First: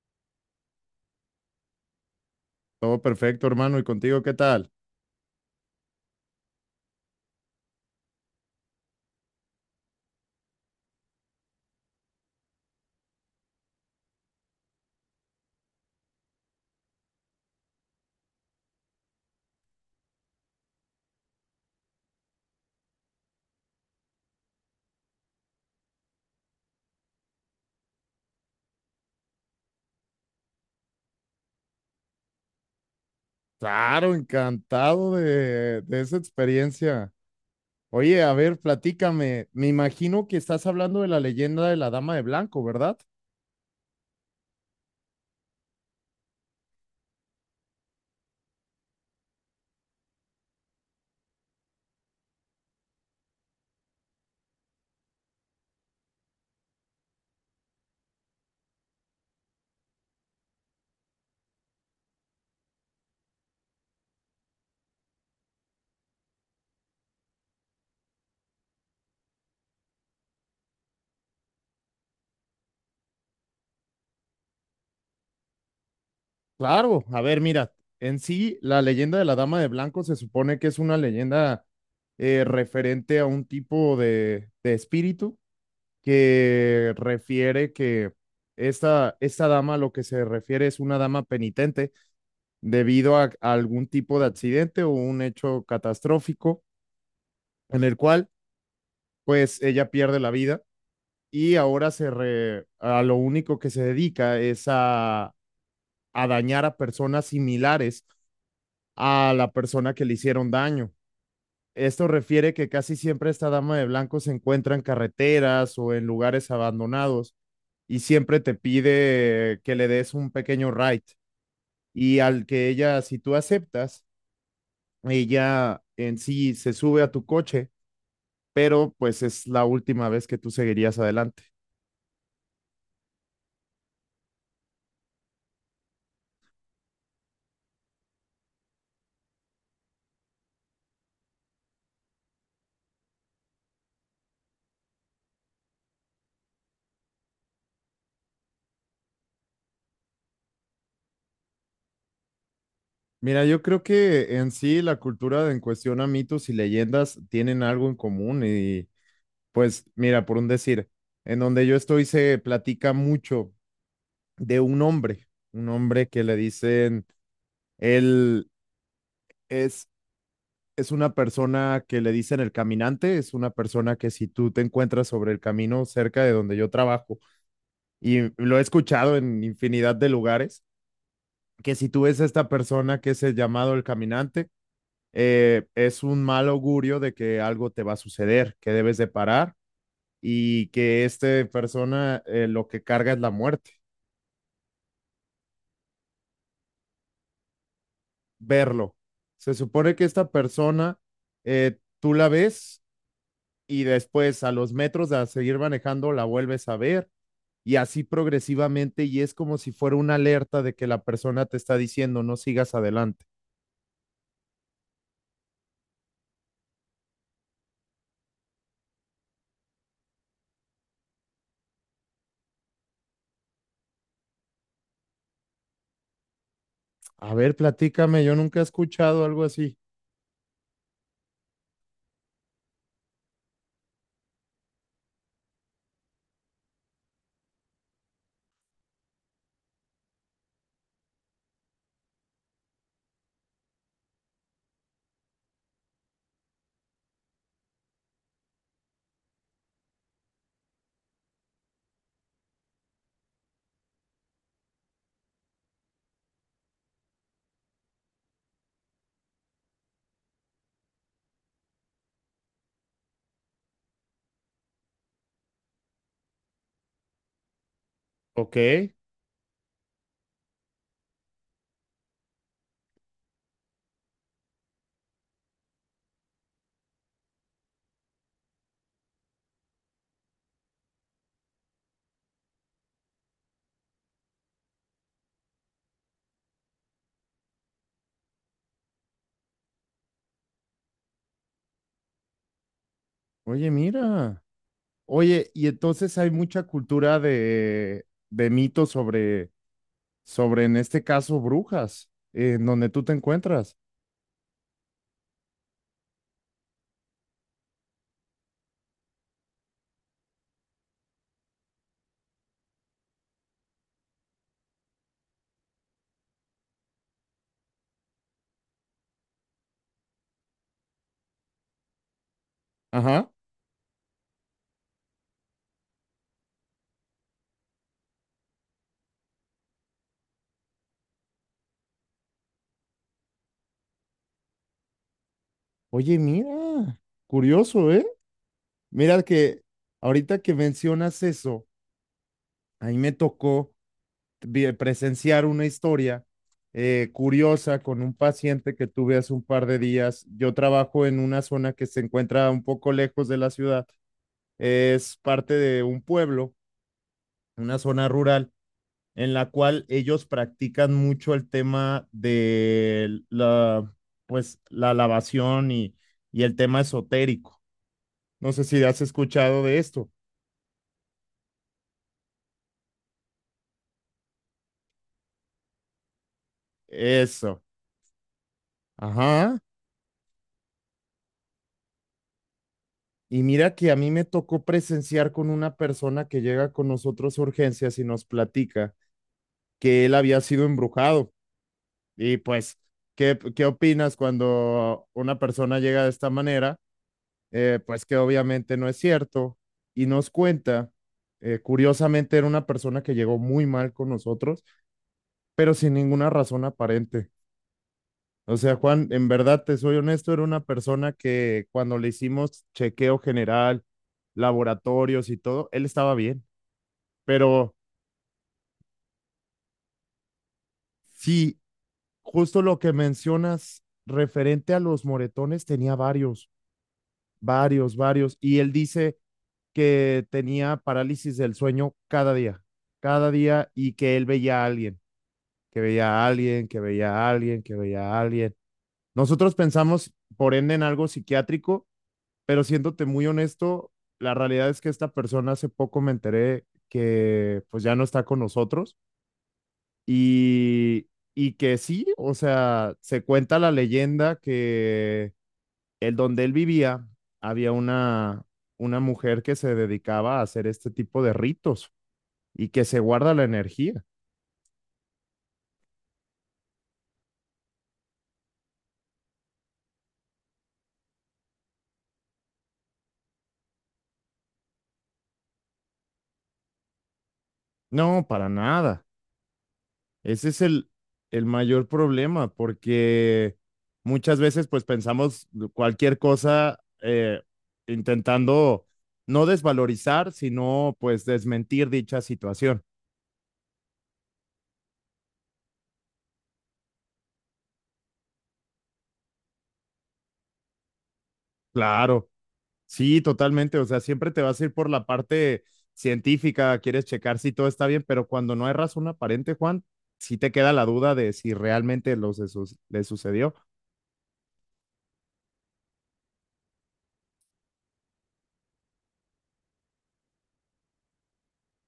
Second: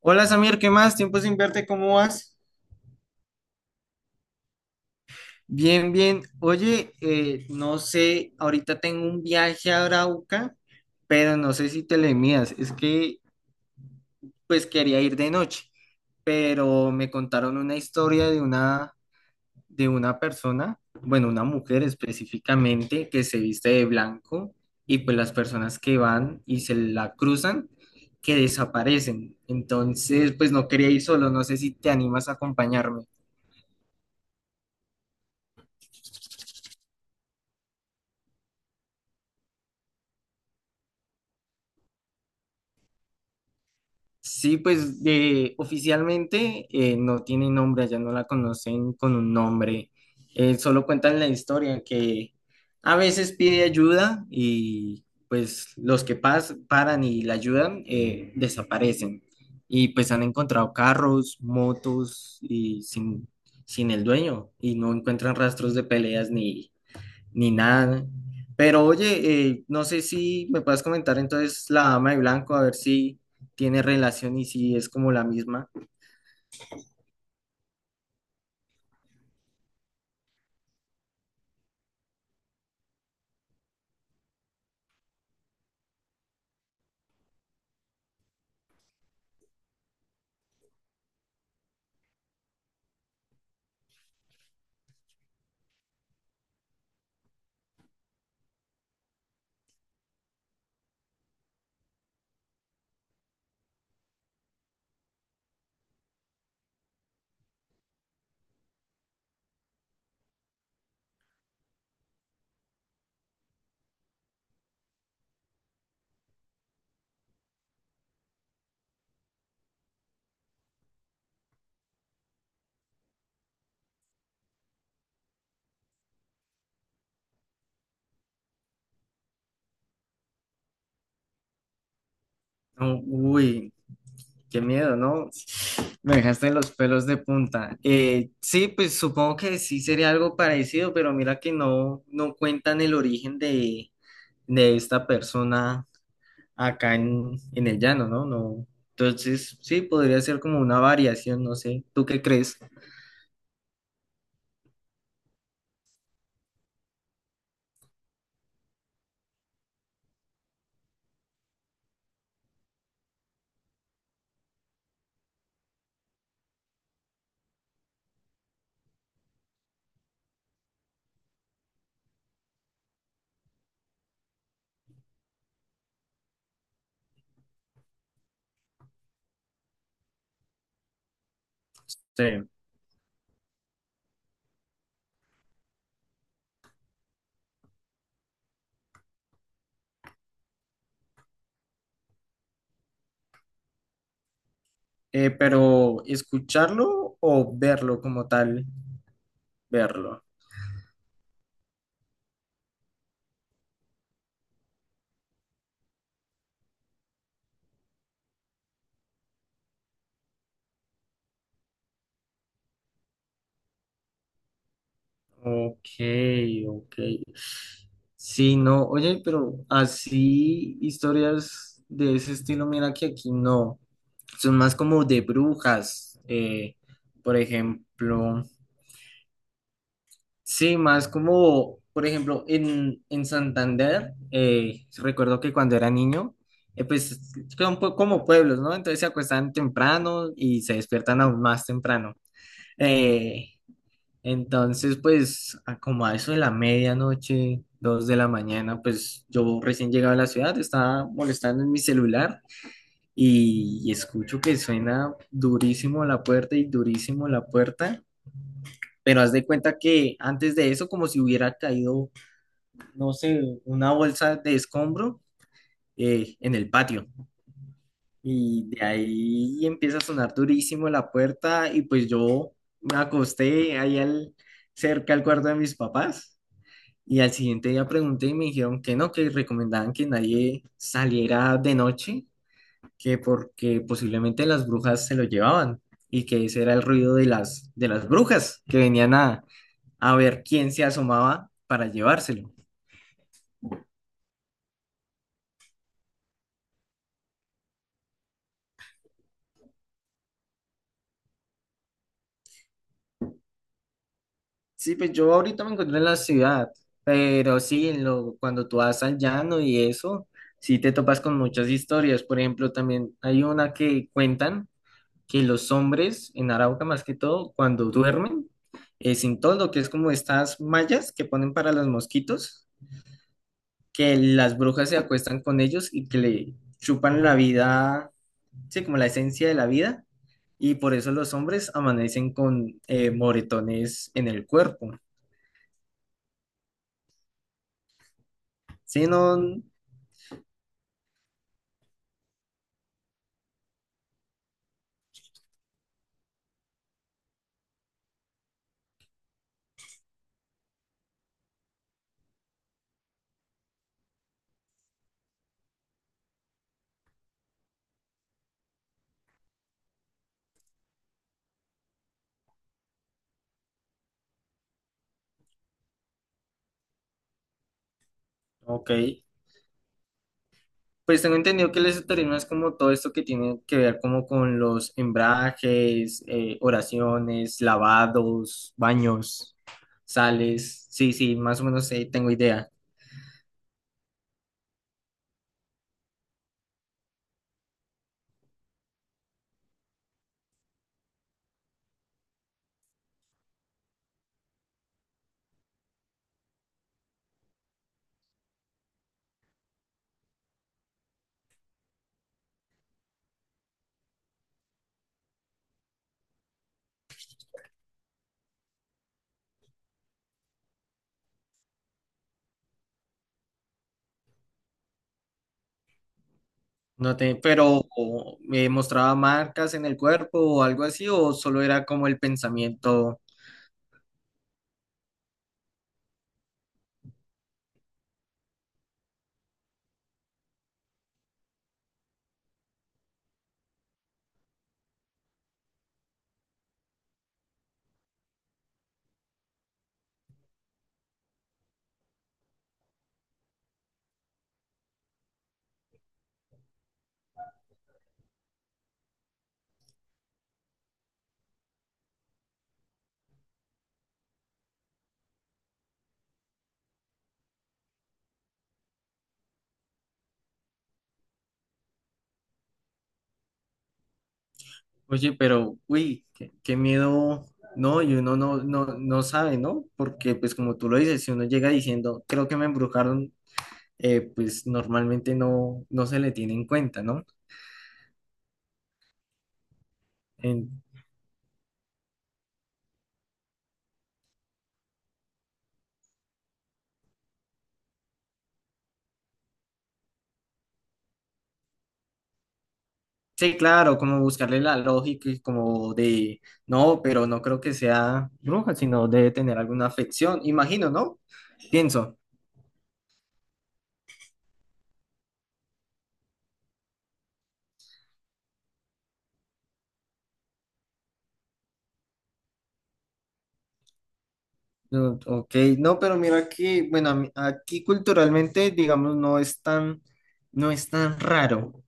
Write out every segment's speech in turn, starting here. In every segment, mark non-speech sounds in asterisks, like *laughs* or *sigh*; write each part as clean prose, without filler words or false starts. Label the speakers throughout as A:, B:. A: Hola Samir, ¿qué más? Tiempo sin verte, ¿cómo vas?
B: Todo perfecto, hermano. ¿Y contigo qué tal?
A: Bien, bien. Oye, no sé, ahorita tengo un viaje a Arauca, pero no sé si te le midas. Quería ir de noche, pero me contaron una historia de una persona, bueno, una mujer específicamente, que se viste de blanco y pues las personas que van y se la cruzan, que desaparecen. Entonces, pues, no quería ir solo, no sé si te animas a acompañarme.
B: Claro, encantado de esa experiencia. Oye, a ver, platícame. Me imagino que estás hablando de la leyenda de la Dama de Blanco, ¿verdad?
A: Sí, pues de, oficialmente no tiene nombre, allá no la conocen con un nombre. Solo cuentan la historia que a veces pide ayuda y pues los que paran y la ayudan, desaparecen y pues. Han encontrado carros, motos y sin el dueño y no encuentran rastros de peleas ni nada. Pero oye, no sé si me puedes comentar entonces La Dama de Blanco, a ver si tiene relación y si es como la misma.
B: Claro, a ver, mira, en sí, la leyenda de la Dama de Blanco se supone que es una leyenda referente a un tipo de espíritu que refiere que esta dama, lo que se refiere es una dama penitente debido a algún tipo de accidente o un hecho catastrófico en el cual pues ella pierde la vida y ahora a lo único que se dedica es a dañar a personas similares a la persona que le hicieron daño. Esto refiere que casi siempre esta dama de blanco se encuentra en carreteras o en lugares abandonados y siempre te pide que le des un pequeño ride. Y al que ella, si tú aceptas, y ya en sí se sube a tu coche, pero pues es la última vez que tú seguirías adelante.
A: No, uy, qué miedo, ¿no? Me dejaste los pelos de punta. Sí, pues supongo que sí sería algo parecido, pero mira que no, no cuentan el origen de esta persona acá en el llano, ¿no? No. Entonces, sí, podría ser como una variación, no sé. ¿Tú qué crees?
B: Mira, yo creo que en sí la cultura de en cuestión a mitos y leyendas tienen algo en común y pues mira, por un decir, en donde yo estoy se platica mucho de un hombre que le dicen, él es, es una persona que le dicen el caminante, es una persona que si tú te encuentras sobre el camino cerca de donde yo trabajo y lo he escuchado en infinidad de lugares, que si tú ves a
A: Sí.
B: esta persona que es el llamado el caminante, es un mal augurio de que algo te va a suceder, que debes de parar y que esta persona lo que carga es la muerte,
A: Pero escucharlo o verlo como tal,
B: verlo. Se supone que
A: verlo.
B: esta persona tú la ves y después a los metros de seguir manejando la vuelves a ver y así progresivamente y es como si fuera una alerta de que la persona te está diciendo no sigas adelante.
A: Ok, ok. Sí, no, oye, pero así historias de ese estilo, mira que aquí no. Son más como de brujas,
B: A
A: por
B: ver, platícame, yo
A: ejemplo.
B: nunca he escuchado algo así.
A: Sí, más como, por ejemplo, en Santander, recuerdo que cuando era niño, pues son como pueblos, ¿no? Entonces se acuestan temprano y se despiertan aún más temprano. Eh, a como a eso de la medianoche, dos de la mañana, pues yo recién llegaba a la ciudad, estaba molestando en mi celular y escucho que suena durísimo la puerta y durísimo la puerta, pero haz de cuenta que antes de eso, como si hubiera caído, no sé, una bolsa de escombro, en el patio.
B: Ok.
A: Y de ahí empieza a sonar durísimo la puerta y pues yo me acosté cerca al cuarto de mis papás y al siguiente día pregunté y me dijeron que no, que recomendaban que nadie saliera de noche, que porque posiblemente las brujas se lo llevaban y que ese era el ruido de de las brujas que venían a ver quién se asomaba para llevárselo.
B: Oye, mira. Oye, y entonces hay mucha cultura de mitos sobre, sobre, en este caso, brujas, en donde tú te encuentras.
A: Sí, pues yo ahorita me encuentro en la ciudad, pero sí, cuando tú vas al llano y eso, sí te topas con muchas historias. Por ejemplo, también hay una que cuentan que los hombres en Arauca, más que todo, cuando duermen, sin toldo, que es como estas mallas que ponen para los mosquitos,
B: Ajá.
A: que las brujas se acuestan con ellos y que le chupan la vida, sí, como la esencia de la vida, y por eso los hombres amanecen con moretones en el cuerpo.
B: Oye, mira, curioso, ¿eh?
A: Sí,
B: Mira
A: no,
B: que ahorita que mencionas eso, ahí me tocó presenciar una historia curiosa con un paciente que tuve hace un par de días. Yo trabajo en una zona que se encuentra un poco lejos de la ciudad. Es parte de un pueblo, una zona rural, en la cual ellos practican mucho el tema de la, pues, la lavación y el tema esotérico. No sé si
A: Ok,
B: has escuchado de esto.
A: pues tengo entendido que el esoterismo es como todo esto que tiene que ver como con los embrajes, oraciones,
B: Eso.
A: lavados, baños,
B: Ajá.
A: sales. Sí, sí, más o menos, tengo idea.
B: Y mira que a mí me tocó presenciar con una persona que llega con nosotros a urgencias y nos platica que él había sido embrujado. Y pues, ¿qué, qué opinas cuando una persona llega de esta manera? Pues que obviamente no es cierto. Y nos cuenta, curiosamente era una persona que llegó muy mal con nosotros, pero sin ninguna razón aparente. O sea, Juan, en verdad te soy honesto, era una persona que cuando le hicimos chequeo general, laboratorios y todo, él estaba bien.
A: No te,
B: Pero
A: pero o, ¿me mostraba marcas en el cuerpo o algo así o
B: sí,
A: solo era como el
B: justo lo que
A: pensamiento?
B: mencionas referente a los moretones, tenía varios, varios, varios. Y él dice que tenía parálisis del sueño cada día y que él veía a alguien, que veía a alguien, que veía a alguien, que veía a alguien. Nosotros pensamos, por ende, en algo psiquiátrico, pero siéndote muy honesto, la realidad es que esta persona hace poco me enteré que pues ya no está con nosotros. Y, y que sí, o sea, se cuenta la leyenda que el donde él vivía había una mujer que se dedicaba a hacer este tipo de ritos y que se guarda la energía.
A: Oye, pero uy, qué, qué miedo. No, y uno no, no, no sabe, ¿no? Porque pues como tú lo dices, si uno llega diciendo, creo que me embrujaron, pues normalmente no, no se le tiene en cuenta, ¿no?
B: No, para nada. Ese es
A: En-
B: el mayor problema porque muchas veces pues pensamos cualquier cosa intentando no desvalorizar, sino pues desmentir dicha situación.
A: sí, claro, como buscarle la lógica y no, pero no creo que sea bruja, sino debe tener alguna afección, imagino, ¿no? Pienso.
B: Claro. Sí, totalmente. O sea, siempre te vas a ir por la parte científica, quieres checar si todo está bien, pero cuando no hay razón aparente, Juan, sí te queda la duda de si realmente le sucedió.
A: No, Ok, no, pero mira que, bueno, aquí culturalmente, digamos, no es tan raro.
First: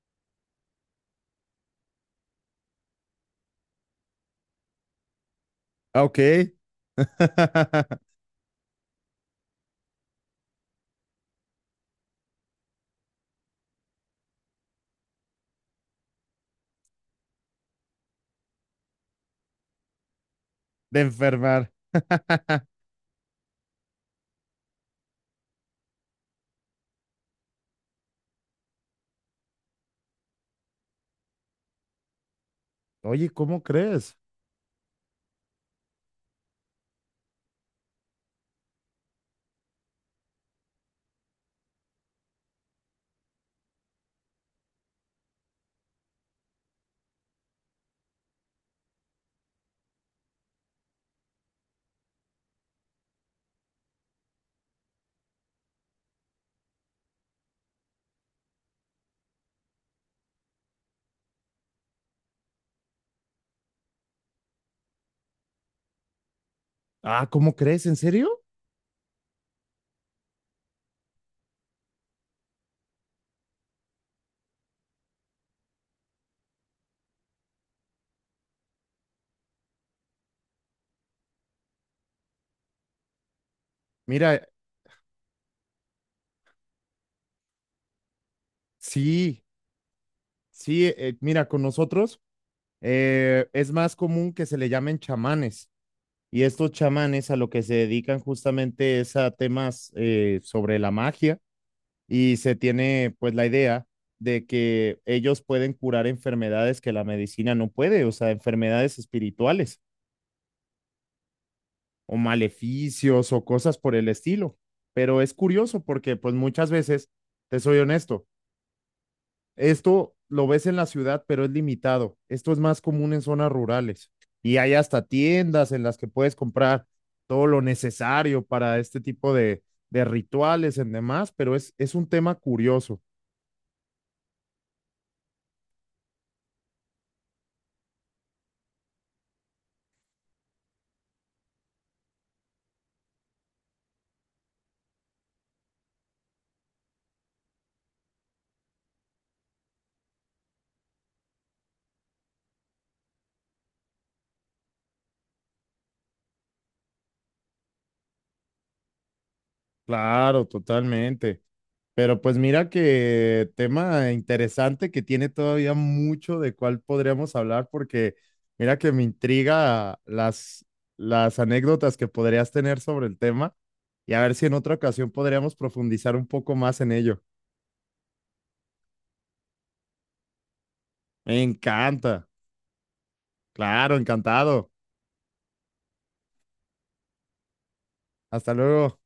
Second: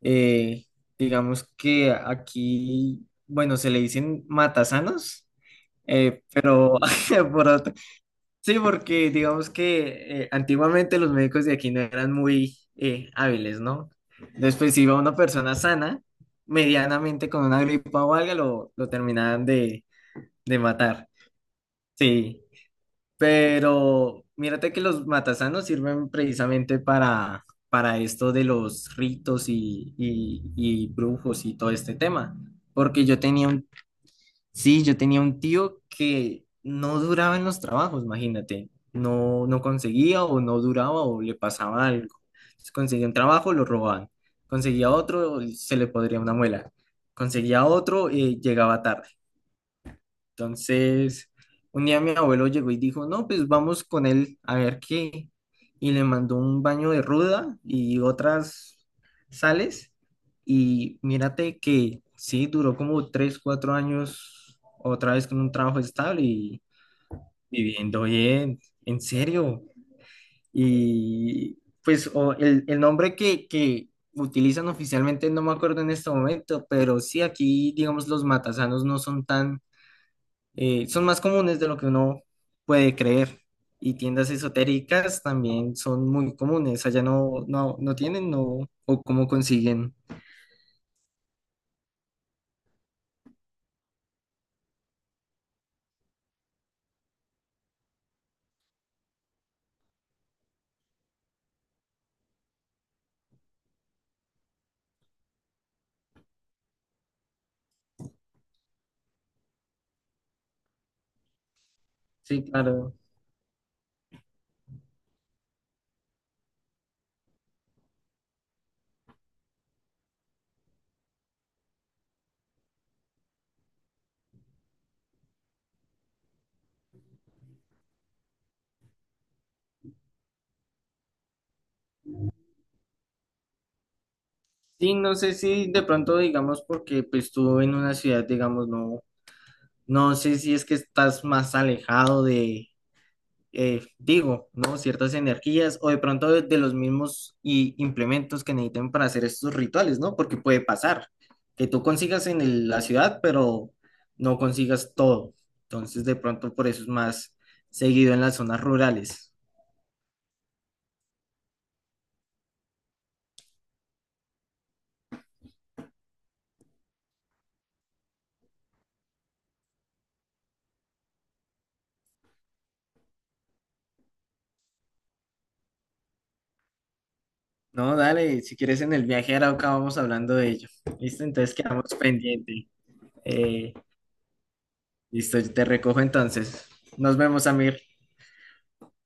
A: Eh, digamos que aquí, bueno, se le dicen matasanos,
B: Ah, ok.
A: pero *laughs* por
B: *laughs*
A: sí, porque digamos que antiguamente los médicos de aquí no eran muy, hábiles, ¿no? Después si iba una persona sana, medianamente con una gripa o algo, lo terminaban de
B: De
A: matar.
B: enfermar.
A: Sí,
B: *laughs*
A: pero mírate que los matasanos sirven precisamente para esto de los ritos y brujos y todo este tema. Porque yo
B: Oye,
A: tenía
B: ¿cómo
A: un
B: crees?
A: sí, yo tenía un tío que no duraba en los trabajos, imagínate. No, no conseguía o no duraba o le pasaba algo. Entonces, conseguía un trabajo, lo robaban. Conseguía otro, se le podría una muela. Conseguía otro, y llegaba tarde. Entonces, un día mi abuelo llegó y dijo, no, pues vamos con él a ver qué. Y le mandó un baño de ruda y otras sales. Y mírate que sí, duró como tres, cuatro años otra vez con un trabajo estable y
B: Ah, ¿cómo crees? ¿En
A: viviendo
B: serio?
A: bien, en serio. Y pues o el nombre que utilizan oficialmente no me acuerdo en este momento, pero sí, aquí digamos los matasanos no son tan, son más comunes de lo que uno puede creer. Y tiendas
B: Mira,
A: esotéricas también son muy comunes. Allá no, no, no tienen, no, o cómo
B: sí,
A: consiguen.
B: sí, mira, con nosotros es más común que se le llamen chamanes. Y estos chamanes a lo que se dedican justamente es a temas sobre la magia y se tiene pues la idea de que ellos pueden curar enfermedades que la medicina no puede, o sea, enfermedades espirituales o
A: Sí, claro.
B: maleficios o cosas por el estilo. Pero es curioso porque pues muchas veces, te soy honesto, esto lo ves en la ciudad, pero es limitado. Esto es más común en zonas rurales y hay hasta tiendas en las que puedes comprar todo lo necesario para este tipo de rituales en demás, pero es un tema curioso.
A: Sí, no sé si de pronto, digamos, porque pues tú en una ciudad, digamos, no, no sé si es que estás más alejado de, digo, ¿no? Ciertas energías o de pronto de los mismos y implementos que necesiten para hacer estos rituales, ¿no? Porque puede pasar que tú consigas en la ciudad, pero no consigas todo. Entonces, de pronto por eso es más seguido en las zonas rurales.
B: Claro, totalmente. Pero pues mira que tema interesante que tiene todavía mucho de cuál podríamos hablar, porque mira que me intriga las anécdotas que podrías tener sobre el tema y a ver si en otra ocasión podríamos profundizar un poco más en ello.
A: No, dale, si quieres en el viaje a Arauca vamos hablando de ello. ¿Listo?
B: Me
A: Entonces quedamos
B: encanta.
A: pendiente. Eh,
B: Claro, encantado.
A: listo, yo te recojo entonces. Nos vemos, Amir.
B: Hasta luego.